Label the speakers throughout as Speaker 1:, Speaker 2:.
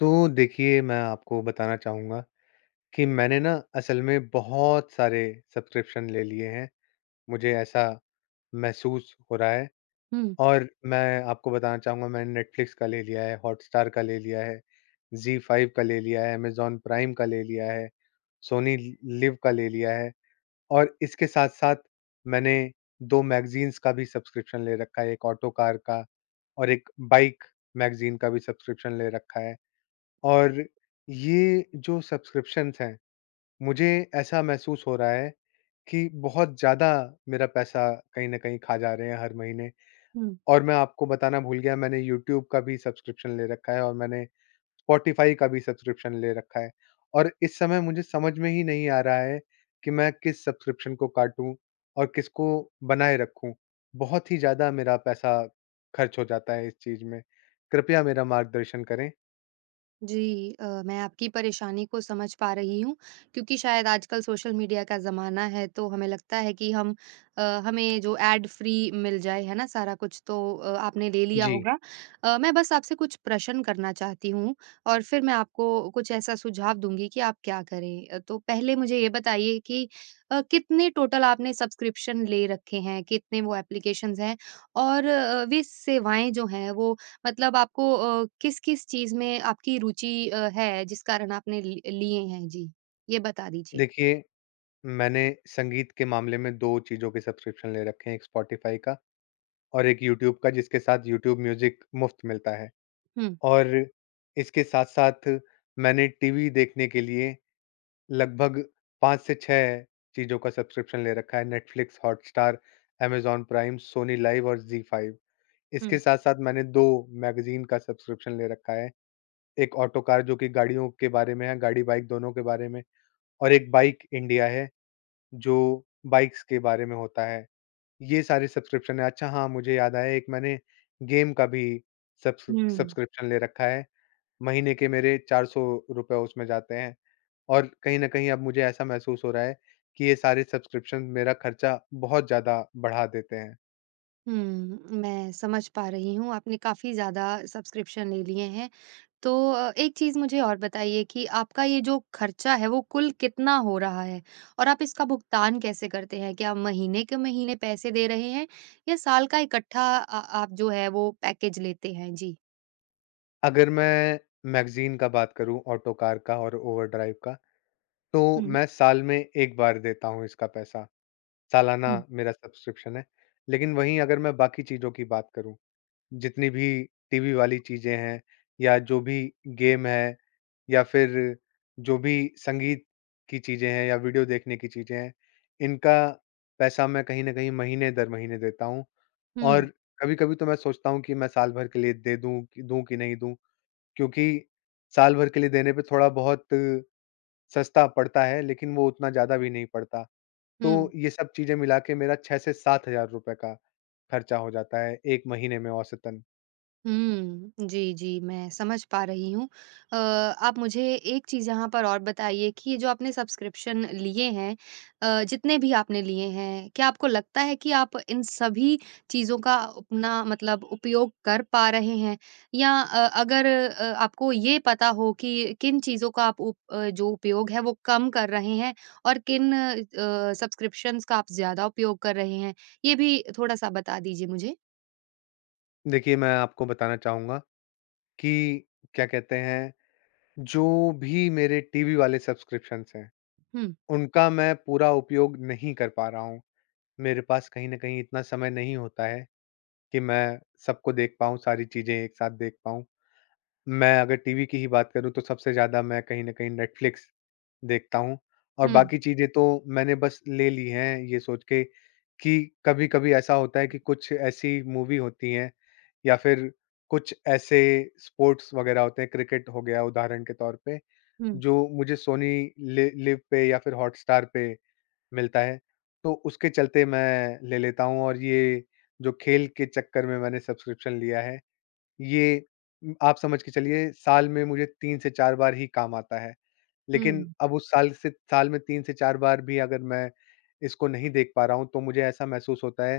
Speaker 1: तो देखिए, मैं आपको बताना चाहूँगा कि मैंने ना असल में बहुत सारे सब्सक्रिप्शन ले लिए हैं। मुझे ऐसा महसूस हो रहा है।
Speaker 2: हुँ,
Speaker 1: और मैं आपको बताना चाहूँगा, मैंने नेटफ्लिक्स का ले लिया है, हॉटस्टार का ले लिया है, ज़ी फाइव का ले लिया है, अमेज़न प्राइम का ले लिया है, सोनी लि लिव का ले लिया है और इसके साथ-साथ मैंने 2 मैगज़ीन्स का भी सब्सक्रिप्शन ले रखा है, एक ऑटो कार का और एक बाइक मैगज़ीन का भी सब्सक्रिप्शन ले रखा है। और ये जो सब्सक्रिप्शंस हैं, मुझे ऐसा महसूस हो रहा है कि बहुत ज़्यादा मेरा पैसा कहीं न कहीं खा जा रहे हैं हर महीने।
Speaker 2: हुँ।
Speaker 1: और मैं आपको बताना भूल गया, मैंने यूट्यूब का भी सब्सक्रिप्शन ले रखा है और मैंने स्पॉटिफ़ाई का भी सब्सक्रिप्शन ले रखा है। और इस समय मुझे समझ में ही नहीं आ रहा है कि मैं किस सब्सक्रिप्शन को काटूँ और किसको बनाए रखूँ। बहुत ही ज़्यादा मेरा पैसा खर्च हो जाता है इस चीज़ में। कृपया मेरा मार्गदर्शन करें।
Speaker 2: जी मैं आपकी परेशानी को समझ पा रही हूँ क्योंकि शायद आजकल सोशल मीडिया का ज़माना है तो हमें लगता है कि हमें जो एड फ्री मिल जाए, है ना? सारा कुछ तो आपने ले लिया
Speaker 1: जी,
Speaker 2: होगा। मैं बस आपसे कुछ प्रश्न करना चाहती हूँ और फिर मैं आपको कुछ ऐसा सुझाव दूँगी कि आप क्या करें। तो पहले मुझे ये बताइए कि कितने टोटल आपने सब्सक्रिप्शन ले रखे हैं? कितने वो एप्लीकेशंस हैं? और वे सेवाएँ जो हैं वो मतलब आपको किस-किस चीज़ में आपकी रुचि है जिस कारण आपने लि लिए हैं? जी, ये बता दीजिए।
Speaker 1: देखिए, मैंने संगीत के मामले में 2 चीज़ों के सब्सक्रिप्शन ले रखे हैं, एक स्पॉटिफ़ाई का और एक यूट्यूब का जिसके साथ यूट्यूब म्यूज़िक मुफ़्त मिलता है।
Speaker 2: हुँ,
Speaker 1: और इसके साथ-साथ मैंने टीवी देखने के लिए लगभग 5 से 6 चीज़ों का सब्सक्रिप्शन ले रखा है, Netflix, Hotstar, Amazon Prime, Sony LIV और ज़ी फाइव। इसके
Speaker 2: हुँ।
Speaker 1: साथ-साथ मैंने 2 मैगज़ीन का सब्सक्रिप्शन ले रखा है, एक ऑटोकार जो कि गाड़ियों के बारे में है, गाड़ी-बाइक दोनों के बारे में, और एक बाइक इंडिया है, जो बाइक्स के बारे में होता है। ये सारे सब्सक्रिप्शन हैं। अच्छा हाँ, मुझे याद आया, एक मैंने गेम का भी सब्स
Speaker 2: हुँ,
Speaker 1: सब्सक्रिप्शन ले रखा है। महीने के मेरे 400 रुपए उसमें जाते हैं और कहीं न कहीं अब मुझे ऐसा महसूस हो रहा है कि ये सारे सब्सक्रिप्शन मेरा खर्चा बहुत ज़्यादा बढ़ा देते हैं।
Speaker 2: हुँ, मैं समझ पा रही हूँ, आपने काफ़ी ज़्यादा सब्सक्रिप्शन ले लिए हैं। तो एक चीज़ मुझे और बताइए कि आपका ये जो खर्चा है वो कुल कितना हो रहा है? और आप इसका भुगतान कैसे करते हैं? क्या महीने के महीने पैसे दे रहे हैं या साल का इकट्ठा आप जो है वो पैकेज लेते हैं? जी।
Speaker 1: अगर मैं मैगज़ीन का बात करूँ, ऑटोकार का और ओवरड्राइव का, तो
Speaker 2: हुँ,
Speaker 1: मैं साल में 1 बार देता हूँ इसका पैसा। सालाना
Speaker 2: हुँ,
Speaker 1: मेरा सब्सक्रिप्शन है। लेकिन वहीं अगर मैं बाकी चीज़ों की बात करूँ, जितनी भी टीवी वाली चीज़ें हैं या जो भी गेम है या फिर जो भी संगीत की चीज़ें हैं या वीडियो देखने की चीज़ें हैं, इनका पैसा मैं कहीं न कहीं महीने दर महीने देता हूँ।
Speaker 2: हुँ,
Speaker 1: और कभी-कभी तो मैं सोचता हूँ कि मैं साल भर के लिए दे दूँ कि नहीं दूँ? क्योंकि साल भर के लिए देने पे थोड़ा-बहुत सस्ता पड़ता है, लेकिन वो उतना ज़्यादा भी नहीं पड़ता। तो
Speaker 2: हुँ।
Speaker 1: ये सब चीज़ें मिला के मेरा 6 से 7 हज़ार रुपए का खर्चा हो जाता है 1 महीने में औसतन।
Speaker 2: हुँ। जी, जी, मैं समझ पा रही हूँ। आप मुझे एक चीज़ यहाँ पर और बताइए कि ये जो आपने सब्सक्रिप्शन लिए हैं जितने भी आपने लिए हैं, क्या आपको लगता है कि आप इन सभी चीज़ों का अपना मतलब उपयोग कर पा रहे हैं? या अगर आपको ये पता हो कि किन चीज़ों का आप जो उपयोग है वो कम कर रहे हैं और किन सब्सक्रिप्शंस का आप ज़्यादा उपयोग कर रहे हैं? ये भी थोड़ा-सा बता दीजिए मुझे।
Speaker 1: देखिए, मैं आपको बताना चाहूँगा कि क्या कहते हैं, जो भी मेरे टीवी वाले सब्सक्रिप्शंस हैं,
Speaker 2: हुँ,
Speaker 1: उनका मैं पूरा उपयोग नहीं कर पा रहा हूँ। मेरे पास कहीं न कहीं इतना समय नहीं होता है कि मैं सबको देख पाऊँ, सारी चीज़ें एक साथ देख पाऊँ। मैं अगर टीवी की ही बात करूँ, तो सबसे ज़्यादा मैं कहीं न कहीं नेटफ्लिक्स देखता हूँ और
Speaker 2: हुँ,
Speaker 1: बाकी चीज़ें तो मैंने बस ले ली हैं, ये सोच के कि कभी-कभी ऐसा होता है कि कुछ ऐसी मूवी होती हैं या फिर कुछ ऐसे स्पोर्ट्स वगैरह होते हैं, क्रिकेट हो गया उदाहरण के तौर पे,
Speaker 2: हुँ,
Speaker 1: जो मुझे सोनी लि लिव पे या फिर हॉटस्टार पे मिलता है, तो उसके चलते मैं ले लेता हूँ। और ये जो खेल के चक्कर में मैंने सब्सक्रिप्शन लिया है, ये आप समझ के चलिए साल में मुझे 3 से 4 बार ही काम आता है। लेकिन
Speaker 2: हुँ।
Speaker 1: अब उस साल से साल में 3 से 4 बार भी अगर मैं इसको नहीं देख पा रहा हूँ, तो मुझे ऐसा महसूस होता है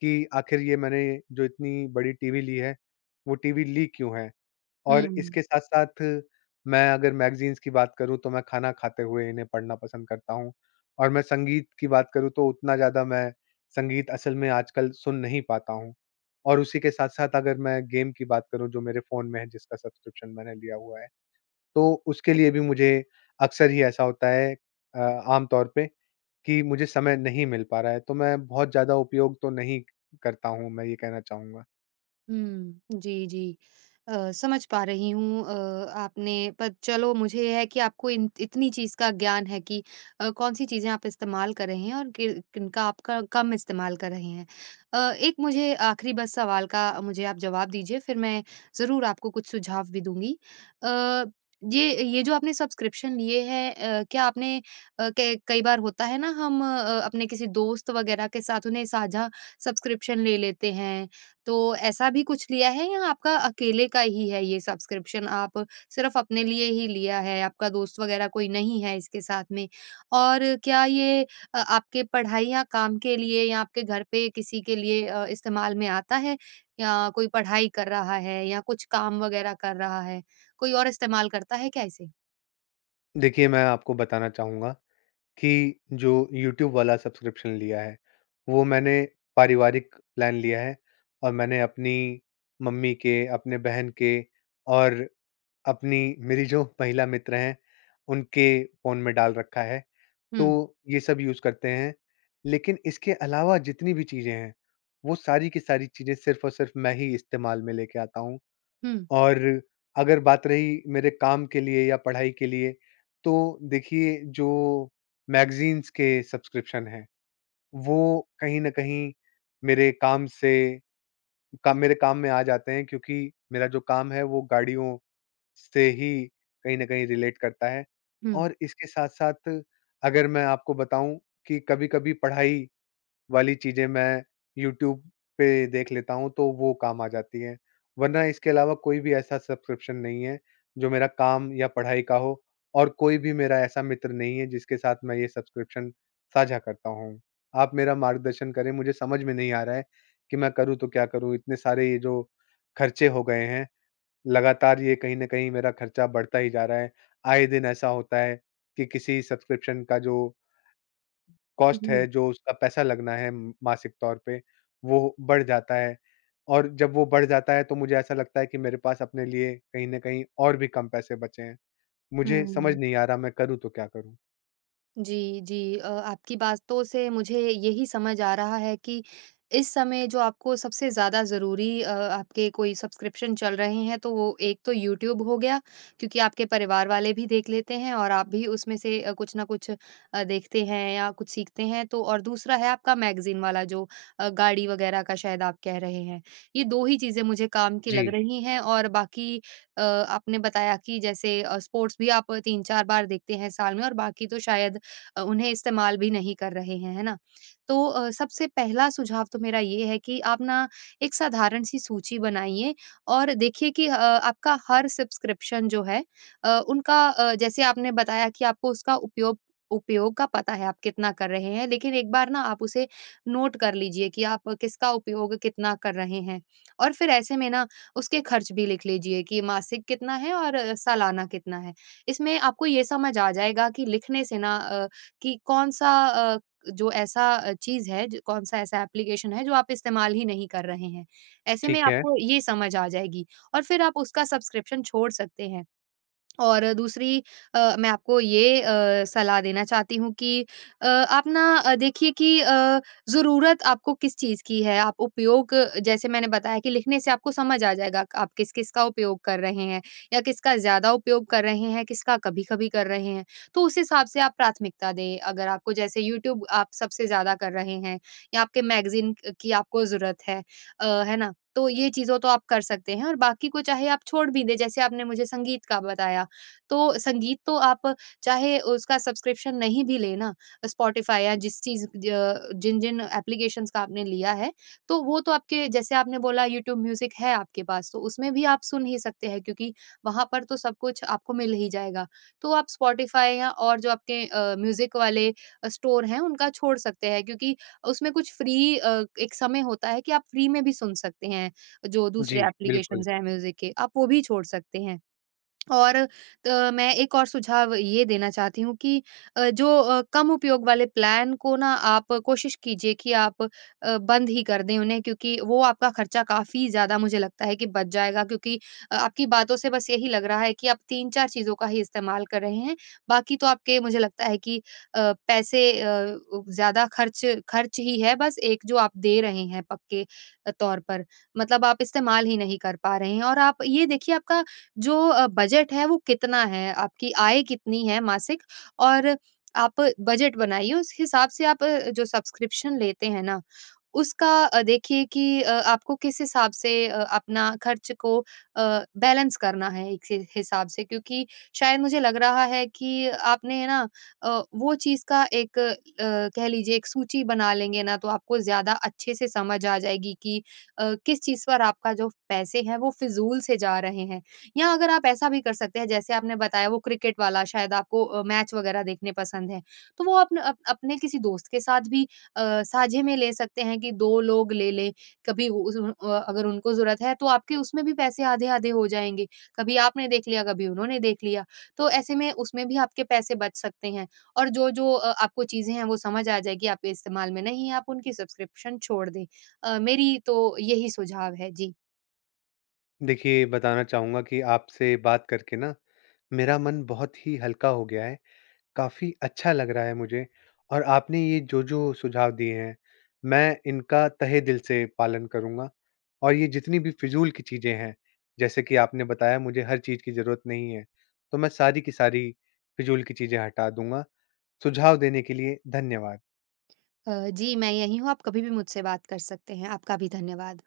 Speaker 1: कि आखिर ये मैंने जो इतनी बड़ी टीवी ली है, वो टीवी ली क्यों है? और
Speaker 2: हुँ,
Speaker 1: इसके साथ-साथ मैं अगर मैगज़ीन्स की बात करूँ, तो मैं खाना खाते हुए इन्हें पढ़ना पसंद करता हूँ। और मैं संगीत की बात करूँ तो उतना ज़्यादा मैं संगीत असल में आजकल सुन नहीं पाता हूँ। और उसी के साथ-साथ अगर मैं गेम की बात करूँ, जो मेरे फ़ोन में है जिसका सब्सक्रिप्शन मैंने लिया हुआ है, तो उसके लिए भी मुझे अक्सर ही ऐसा होता है, आम तौर पे कि मुझे समय नहीं मिल पा रहा है, तो मैं बहुत ज़्यादा उपयोग तो नहीं करता हूँ, मैं ये कहना चाहूँगा।
Speaker 2: हुँ। जी, जी। समझ पा रही हूँ आपने पर चलो मुझे ये है कि आपको इन इतनी चीज़ का ज्ञान है कि कौन-सी चीज़ें आप इस्तेमाल कर रहे हैं और कि किनका आप क कम इस्तेमाल कर रहे हैं। एक मुझे आखिरी बस सवाल का मुझे आप जवाब दीजिए फिर मैं ज़रूर आपको कुछ सुझाव भी दूँगी। अ, ये जो आपने सब्सक्रिप्शन लिए हैं क्या आपने अ, कै कई बार होता है ना अपने किसी दोस्त वग़ैरह के साथ उन्हें साझा सब्सक्रिप्शन ले लेते हैं तो ऐसा भी कुछ लिया है या आपका अकेले का ही है ये सब्सक्रिप्शन आप सिर्फ़ अपने लिए ही लिया है, आपका दोस्त वग़ैरह कोई नहीं है इसके साथ में? और क्या ये आपके पढ़ाई या काम के लिए या आपके घर पे किसी के लिए इस्तेमाल में आता है या कोई पढ़ाई कर रहा है या कुछ काम वग़ैरह कर रहा है? कोई और इस्तेमाल करता है क्या इसे?
Speaker 1: देखिए, मैं आपको बताना चाहूँगा कि जो यूट्यूब वाला सब्सक्रिप्शन लिया है, वो मैंने पारिवारिक प्लान लिया है और मैंने अपनी मम्मी के, अपने बहन के और अपनी मेरी जो महिला मित्र हैं, उनके फ़ोन में डाल रखा है,
Speaker 2: हुँ,
Speaker 1: तो ये सब यूज़ करते हैं। लेकिन इसके अलावा जितनी भी चीज़ें हैं, वो सारी की सारी चीज़ें सिर्फ़ और सिर्फ़ मैं ही इस्तेमाल में लेके आता हूँ।
Speaker 2: हुँ,
Speaker 1: और अगर बात रही मेरे काम के लिए या पढ़ाई के लिए, तो देखिए जो मैगज़ीन्स के सब्सक्रिप्शन हैं, वो कहीं न कहीं मेरे काम से मेरे काम में आ जाते हैं क्योंकि मेरा जो काम है वो गाड़ियों से ही कहीं न कहीं रिलेट करता है।
Speaker 2: हुँ।
Speaker 1: और इसके साथ-साथ अगर मैं आपको बताऊँ कि कभी-कभी पढ़ाई वाली चीज़ें मैं यूट्यूब पे देख लेता हूँ, तो वो काम आ जाती हैं। वरना इसके अलावा कोई भी ऐसा सब्सक्रिप्शन नहीं है, जो मेरा काम या पढ़ाई का हो और कोई भी मेरा ऐसा मित्र नहीं है, जिसके साथ मैं ये सब्सक्रिप्शन साझा करता हूँ। आप मेरा मार्गदर्शन करें, मुझे समझ में नहीं आ रहा है कि मैं करूँ तो क्या करूँ? इतने सारे ये जो खर्चे हो गए हैं, लगातार ये कहीं न कहीं मेरा खर्चा बढ़ता ही जा रहा है। आए दिन ऐसा होता है कि किसी सब्सक्रिप्शन का जो कॉस्ट है,
Speaker 2: जी,
Speaker 1: जो उसका पैसा लगना है मासिक तौर पे, वो बढ़ जाता है और जब वो बढ़ जाता है, तो मुझे ऐसा लगता है कि मेरे पास अपने लिए कहीं न कहीं और भी कम पैसे बचे हैं। मुझे समझ
Speaker 2: हुँ।
Speaker 1: नहीं आ रहा मैं करूँ तो क्या करूँ?
Speaker 2: जी, जी। आपकी बातों से मुझे यही समझ आ रहा है कि इस समय जो आपको सबसे ज़्यादा ज़रूरी आपके कोई सब्सक्रिप्शन चल रहे हैं, तो वो एक तो यूट्यूब हो गया, क्योंकि आपके परिवार वाले भी देख लेते हैं और आप भी उसमें से कुछ न कुछ देखते हैं या कुछ सीखते हैं। तो और दूसरा है आपका मैगज़ीन वाला जो गाड़ी वग़ैरह का शायद आप कह रहे हैं। ये 2 ही चीज़ें मुझे काम की लग
Speaker 1: जी,
Speaker 2: रही हैं और बाकी आपने बताया कि जैसे स्पोर्ट्स भी आप 3-4 बार देखते हैं साल में और बाकी तो शायद उन्हें इस्तेमाल भी नहीं कर रहे हैं, है ना? तो सबसे पहला सुझाव तो मेरा ये है कि आप ना एक साधारण सी सूची बनाइए और देखिए कि आपका हर सब्सक्रिप्शन जो है उनका जैसे आपने बताया कि आपको उसका उपयोग उपयोग का पता है, आप कितना कर रहे हैं, लेकिन एक बार ना आप उसे नोट कर लीजिए कि आप किसका उपयोग कितना कर रहे हैं और फिर ऐसे में ना उसके खर्च भी लिख लीजिए कि मासिक कितना है और सालाना कितना है। इसमें आपको ये समझ आ जाएगा कि लिखने से ना कि जो चीज़ है ज कौन-सा ऐसा एप्लीकेशन है जो आप इस्तेमाल ही नहीं कर रहे हैं। ऐसे में
Speaker 1: ठीक है।
Speaker 2: आपको ये समझ आ जाएगी और फिर आप उसका सब्सक्रिप्शन छोड़ सकते हैं। और दूसरी मैं आपको ये सलाह देना चाहती हूँ कि आप ना देखिए कि ज़रूरत आपको किस चीज़ की है, आप उपयोग जैसे मैंने बताया कि लिखने से आपको समझ आ जाएगा कि आप किस-किस का उपयोग कर रहे हैं या किसका ज़्यादा उपयोग कर रहे हैं, किसका कभी-कभी कर रहे हैं। तो उस हिसाब से आप प्राथमिकता दें, अगर आपको जैसे यूट्यूब आप सबसे ज़्यादा कर रहे हैं या आपके मैगज़ीन की आपको ज़रूरत है है ना? तो ये चीज़ों तो आप कर सकते हैं और बाकी को चाहे आप छोड़ भी दें, जैसे आपने मुझे संगीत का बताया तो संगीत तो आप चाहे उसका सब्सक्रिप्शन नहीं भी लें ना, स्पॉटिफ़ाई या जिस चीज़ ज जिन-जिन एप्लीकेशंस का आपने लिया है, तो वो तो आपके जैसे आपने बोला यूट्यूब म्यूज़िक है आपके पास, तो उसमें भी आप सुन ही सकते हैं क्योंकि वहाँ पर तो सब कुछ आपको मिल ही जाएगा। तो आप स्पॉटिफ़ाई या और जो आपके म्यूज़िक वाले स्टोर हैं, उनका छोड़ सकते हैं क्योंकि उसमें कुछ फ्री एक समय होता है कि आप फ्री में भी सुन सकते हैं, जो दूसरे
Speaker 1: जी, बिल्कुल।
Speaker 2: एप्लीकेशंस हैं म्यूज़िक के, आप वो भी छोड़ सकते हैं। और मैं एक और सुझाव ये देना चाहती हूँ कि जो कम उपयोग वाले प्लान को ना आप कोशिश कीजिए कि आप बंद ही कर दें उन्हें क्योंकि वो आपका खर्चा काफ़ी ज़्यादा मुझे लगता है कि बच जाएगा क्योंकि आपकी बातों से बस यही लग रहा है कि आप 3-4 चीज़ों का ही इस्तेमाल कर रहे हैं। बाकी तो आपके मुझे लगता है कि पैसे अ, उ ज़्यादा खर्च खर्च ही है बस एक जो आप दे रहे हैं पक्के तौर पर। मतलब आप इस्तेमाल ही नहीं कर पा रहे हैं और आप ये देखिए आपका जो बजट है वो कितना है, आपकी आय कितनी है मासिक और आप बजट बनाइए उस हिसाब से आप जो सब्सक्रिप्शन लेते हैं ना उसका देखिए कि आपको किस हिसाब से अपना खर्च को अ, बैलेंस करना है एक हिसाब से क्योंकि शायद मुझे लग रहा है कि आपने है ना वो चीज का एक कह लीजिए एक सूची बना लेंगे ना तो आपको ज्यादा अच्छे से समझ आ जाएगी कि किस चीज पर आपका जो पैसे हैं वो फिजूल से जा रहे हैं या अगर आप ऐसा भी कर सकते हैं जैसे आपने बताया वो क्रिकेट वाला शायद आपको मैच वगैरह देखने पसंद है तो वो अपने किसी दोस्त के साथ भी साझे में ले सकते हैं कि 2 लोग ले लें, कभी अगर उनको ज़रूरत है तो आपके उसमें भी पैसे आधे-आधे हो जाएँगे। कभी आपने देख लिया, कभी उन्होंने देख लिया, तो ऐसे में उसमें भी आपके पैसे बच सकते हैं और जो-जो आपको चीज़ें हैं वो समझ आ जाएगी, आपके इस्तेमाल में नहीं है, आप उनकी सब्सक्रिप्शन छोड़ दें। मेरी तो यही सुझाव है। जी।
Speaker 1: देखिए, बताना चाहूँगा कि आपसे बात करके ना मेरा मन बहुत ही हल्का हो गया है। काफ़ी अच्छा लग रहा है मुझे और आपने ये जो-जो सुझाव दिए हैं, मैं इनका तहे दिल से पालन करूँगा और ये जितनी भी फ़िज़ूल की चीज़ें हैं, जैसे कि आपने बताया मुझे हर चीज़ की ज़रूरत नहीं है, तो मैं सारी की सारी फ़िज़ूल की चीज़ें हटा दूँगा। सुझाव देने के लिए धन्यवाद।
Speaker 2: जी, मैं यहीं हूँ, आप कभी भी मुझसे बात कर सकते हैं। आपका भी धन्यवाद।